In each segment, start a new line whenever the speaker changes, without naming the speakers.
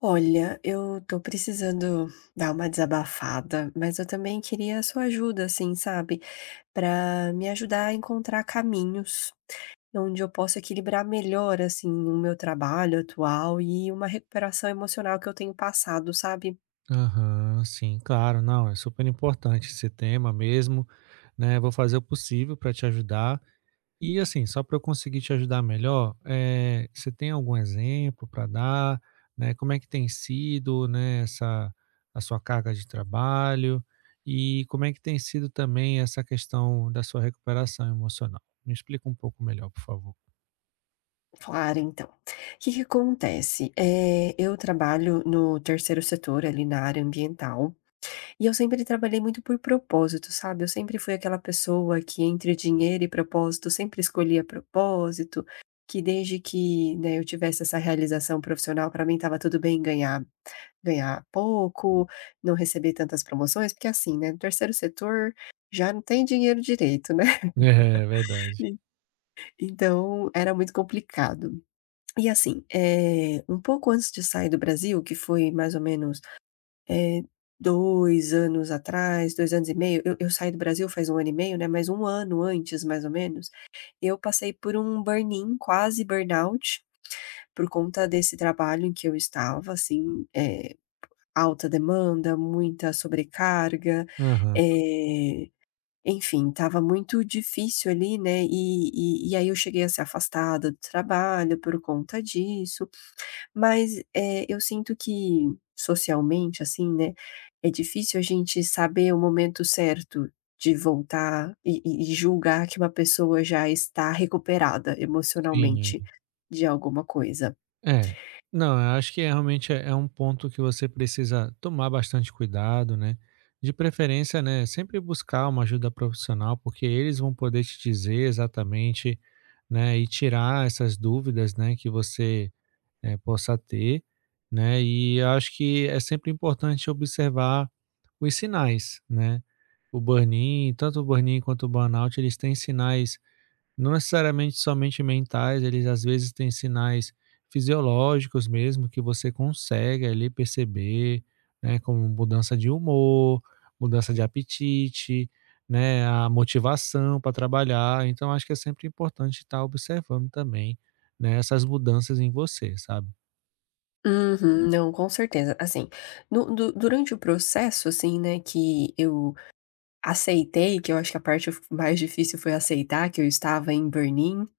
Olha, eu tô precisando dar uma desabafada, mas eu também queria a sua ajuda, assim, sabe? Pra me ajudar a encontrar caminhos onde eu possa equilibrar melhor, assim, o meu trabalho atual e uma recuperação emocional que eu tenho passado, sabe?
Aham, sim, claro, não, é super importante esse tema mesmo, né? Vou fazer o possível para te ajudar. E assim, só para eu conseguir te ajudar melhor, você tem algum exemplo para dar, né? Como é que tem sido, né, essa a sua carga de trabalho e como é que tem sido também essa questão da sua recuperação emocional? Me explica um pouco melhor, por favor.
Claro, então. O que que acontece? É, eu trabalho no terceiro setor, ali na área ambiental. E eu sempre trabalhei muito por propósito, sabe? Eu sempre fui aquela pessoa que entre dinheiro e propósito sempre escolhia propósito, que desde que, né, eu tivesse essa realização profissional, para mim estava tudo bem ganhar pouco, não receber tantas promoções, porque assim, né, no terceiro setor já não tem dinheiro direito, né?
É, verdade.
Então era muito complicado. E assim, um pouco antes de sair do Brasil, que foi mais ou menos eh, 2 anos atrás, 2 anos e meio, eu saí do Brasil faz um ano e meio, né, mas um ano antes, mais ou menos, eu passei por um burn-in, quase burnout, por conta desse trabalho em que eu estava, assim, alta demanda, muita sobrecarga,
Aham,
eh, enfim, estava muito difícil ali, né, e aí eu cheguei a ser afastada do trabalho por conta disso. Mas, eu sinto que socialmente, assim, né, é difícil a gente saber o momento certo de voltar e julgar que uma pessoa já está recuperada
sim.
emocionalmente de alguma coisa.
É. Não, eu acho que é realmente um ponto que você precisa tomar bastante cuidado, né? De preferência, né, sempre buscar uma ajuda profissional, porque eles vão poder te dizer exatamente, né, e tirar essas dúvidas, né, que você possa ter, né? E eu acho que é sempre importante observar os sinais, né? O burn-in, tanto o burn-in quanto o burnout, eles têm sinais não necessariamente somente mentais, eles às vezes têm sinais fisiológicos mesmo que você consegue ali perceber, né, como mudança de humor, mudança de apetite, né, a motivação para trabalhar. Então acho que é sempre importante estar observando também, né, essas mudanças em você, sabe.
Uhum. Não, com certeza. Assim, no du durante o processo, assim, né, que eu aceitei, que eu acho que a parte mais difícil foi aceitar que eu estava em burnout.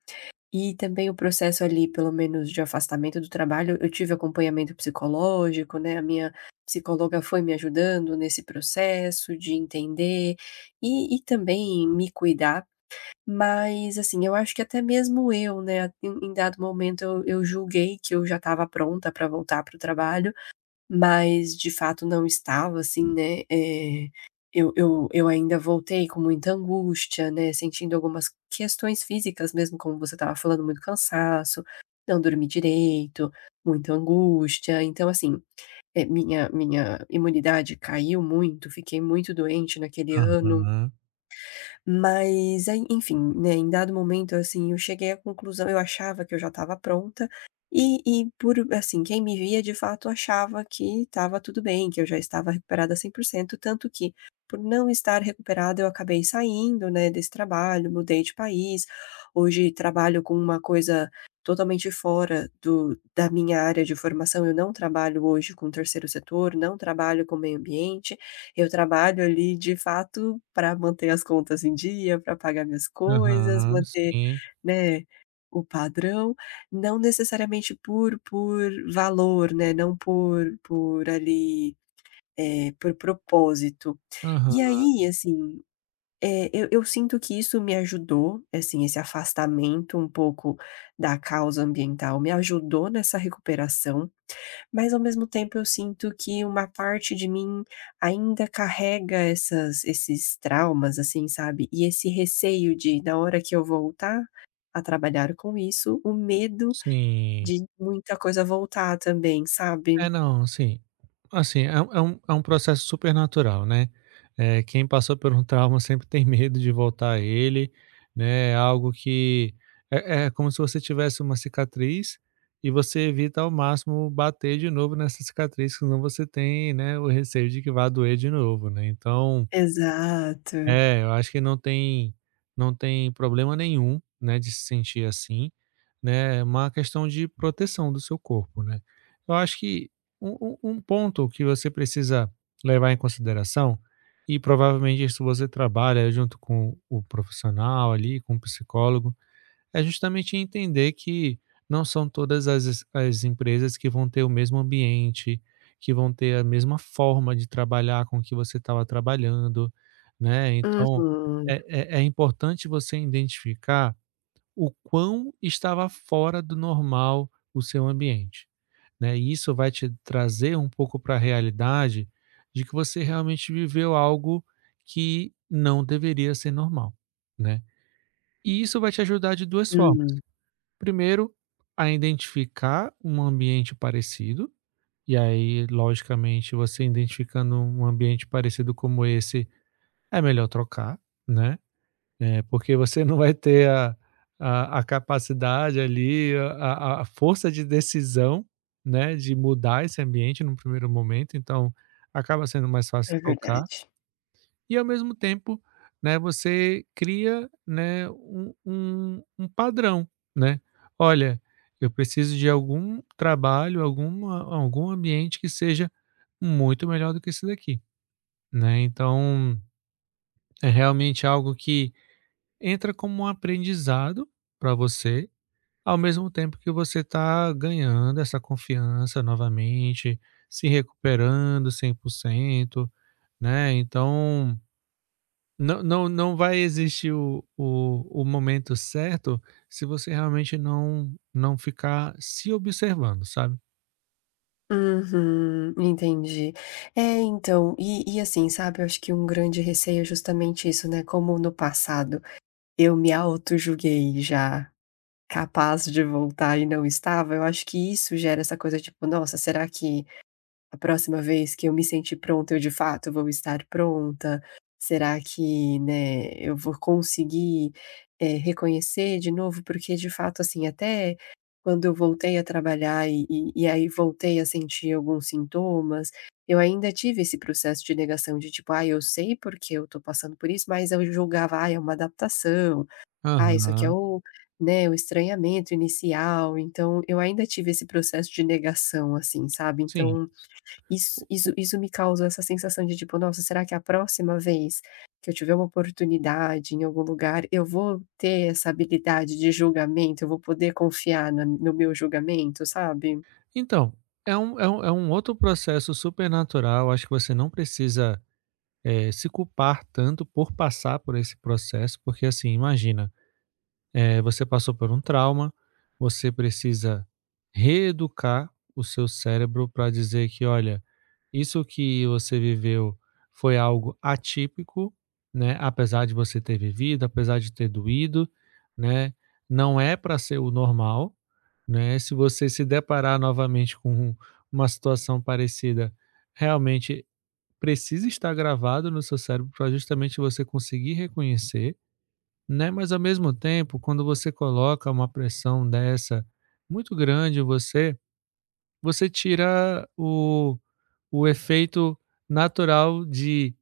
E também o processo ali, pelo menos de afastamento do trabalho, eu tive acompanhamento psicológico, né, a minha psicóloga foi me ajudando nesse processo de entender e também me cuidar, mas, assim, eu acho que até mesmo eu, né, em dado momento eu julguei que eu já estava pronta para voltar para o trabalho, mas de fato não estava, assim, né, eu ainda voltei com muita angústia, né, sentindo algumas questões físicas mesmo, como você estava falando, muito cansaço, não dormi direito, muita angústia. Então assim, minha imunidade caiu muito, fiquei muito doente naquele ano.
Aham,
Mas aí, enfim, né, em dado momento, assim, eu cheguei à conclusão, eu achava que eu já estava pronta, e por assim, quem me via de fato achava que estava tudo bem, que eu já estava recuperada 100%, tanto que, por não estar recuperada, eu acabei saindo, né, desse trabalho, mudei de país, hoje trabalho com uma coisa totalmente fora do da minha área de formação, eu não trabalho hoje com terceiro setor, não trabalho com meio ambiente, eu trabalho ali, de fato, para manter as contas em dia, para pagar minhas coisas,
aham,
manter,
sim,
né, o padrão, não necessariamente por valor, né, não por ali, por propósito. E
aham,
aí, assim, eu sinto que isso me ajudou, assim, esse afastamento um pouco da causa ambiental me ajudou nessa recuperação. Mas ao mesmo tempo eu sinto que uma parte de mim ainda carrega essas esses traumas, assim, sabe, e esse receio de na hora que eu voltar a trabalhar com isso, o medo
sim.
de muita coisa voltar também, sabe?
É, não, sim. Assim, é um processo super natural, né. Eh, quem passou por um trauma sempre tem medo de voltar a ele, né, é algo que é como se você tivesse uma cicatriz e você evita ao máximo bater de novo nessa cicatriz, senão você tem, né, o receio de que vá doer de novo, né. Então,
Exato.
é, eu acho que não tem problema nenhum, né, de se sentir assim, né, é uma questão de proteção do seu corpo, né. Eu acho que um ponto que você precisa levar em consideração, e provavelmente isso você trabalha junto com o profissional ali, com o psicólogo, é justamente entender que não são todas as empresas que vão ter o mesmo ambiente, que vão ter a mesma forma de trabalhar com que você estava trabalhando, né, então
Uhum.
é é importante você identificar o quão estava fora do normal o seu ambiente, né. E isso vai te trazer um pouco para a realidade de que você realmente viveu algo que não deveria ser normal, né. E isso vai te ajudar de duas formas.
Hum,
Primeiro, a identificar um ambiente parecido, e aí, logicamente, você identificando um ambiente parecido como esse, é melhor trocar, né. É, porque você não vai ter a capacidade ali, a força de decisão, né, de mudar esse ambiente num primeiro momento, então acaba sendo mais fácil
é
tocar
verdade.
e ao mesmo tempo, né, você cria, né, um padrão, né. "Olha, eu preciso de algum trabalho, algum ambiente que seja muito melhor do que esse daqui", né, então é realmente algo que entra como um aprendizado para você, ao mesmo tempo que você está ganhando essa confiança novamente, se recuperando 100%, né? Então, não vai existir o momento certo se você realmente não ficar se observando, sabe?
Uhum, entendi. É, então, e assim, sabe, eu acho que um grande receio é justamente isso, né, como no passado eu me autojulguei já. Capaz de voltar e não estava, eu acho que isso gera essa coisa, tipo: "Nossa, será que a próxima vez que eu me sentir pronta, eu de fato vou estar pronta? Será que, né, eu vou conseguir, reconhecer de novo?" Porque de fato, assim, até quando eu voltei a trabalhar e aí voltei a sentir alguns sintomas, eu ainda tive esse processo de negação de tipo: "ah, eu sei porque eu tô passando por isso", mas eu julgava: "ah, é uma adaptação". Ah, isso aqui é
Aham,
o né, o estranhamento inicial, então eu ainda tive esse processo de negação, assim, sabe,
sim.
então isso
O-
isso
o-
isso me causou essa sensação de tipo: "Nossa, será que é a próxima vez que eu tiver uma oportunidade em algum lugar, eu vou ter essa habilidade de julgamento? Eu vou poder confiar na no meu julgamento?", sabe?
Então, é um outro processo super natural, acho que você não precisa se culpar tanto por passar por esse processo, porque assim, imagina, você passou por um trauma, você precisa reeducar o seu cérebro para dizer que, olha, isso que você viveu foi algo atípico, né? Apesar de você ter vivido, apesar de ter doído, né? Não é para ser o normal, né? Se você se deparar novamente com uma situação parecida, realmente precisa estar gravado no seu cérebro para justamente você conseguir reconhecer, né? Mas ao mesmo tempo, quando você coloca uma pressão dessa muito grande em você, você tira o efeito natural de,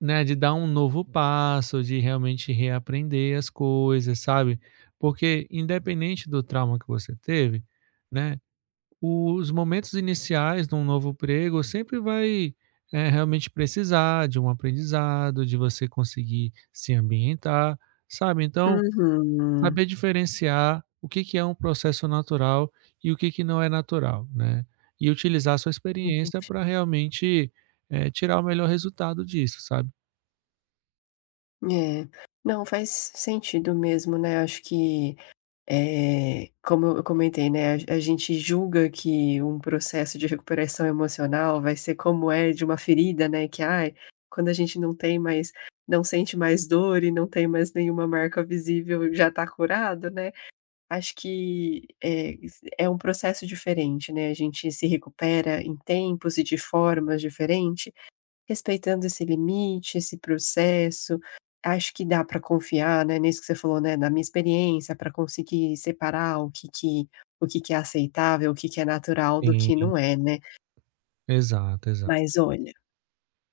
né, de dar um novo passo, de realmente reaprender as coisas, sabe? Porque independente do trauma que você teve, né? Os momentos iniciais de um novo emprego sempre vai, realmente precisar de um aprendizado, de você conseguir se ambientar, sabe. Então,
Uhum.
saber diferenciar o que que é um processo natural e o que que não é natural, né. E utilizar a sua experiência
Entendi.
para realmente, tirar o melhor resultado disso, sabe.
É. Não, faz sentido mesmo, né, acho que, como eu comentei, né, a gente julga que um processo de recuperação emocional vai ser como é de uma ferida, né, que, ai, quando a gente não sente mais dor e não tem mais nenhuma marca visível, já tá curado, né. Acho que, é um processo diferente, né, a gente se recupera em tempos e de formas diferentes. Respeitando esse limite, esse processo, acho que dá para confiar, né, nisso que você falou, né, da minha experiência para conseguir separar o que que é aceitável, o que que é natural do
Sim.
que não é, né.
Exato, exato.
Mas olha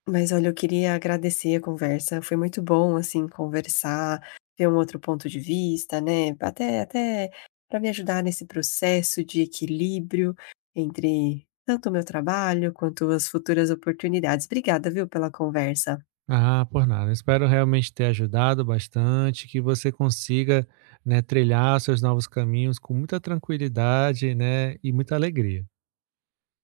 mas olha, eu queria agradecer a conversa, foi muito bom, assim, conversar, ter um outro ponto de vista, né, até para me ajudar nesse processo de equilíbrio entre tanto o meu trabalho quanto as futuras oportunidades. Obrigada, viu, pela conversa.
Ah, por nada. Espero realmente ter ajudado bastante, que você consiga, né, trilhar seus novos caminhos com muita tranquilidade, né, e muita alegria.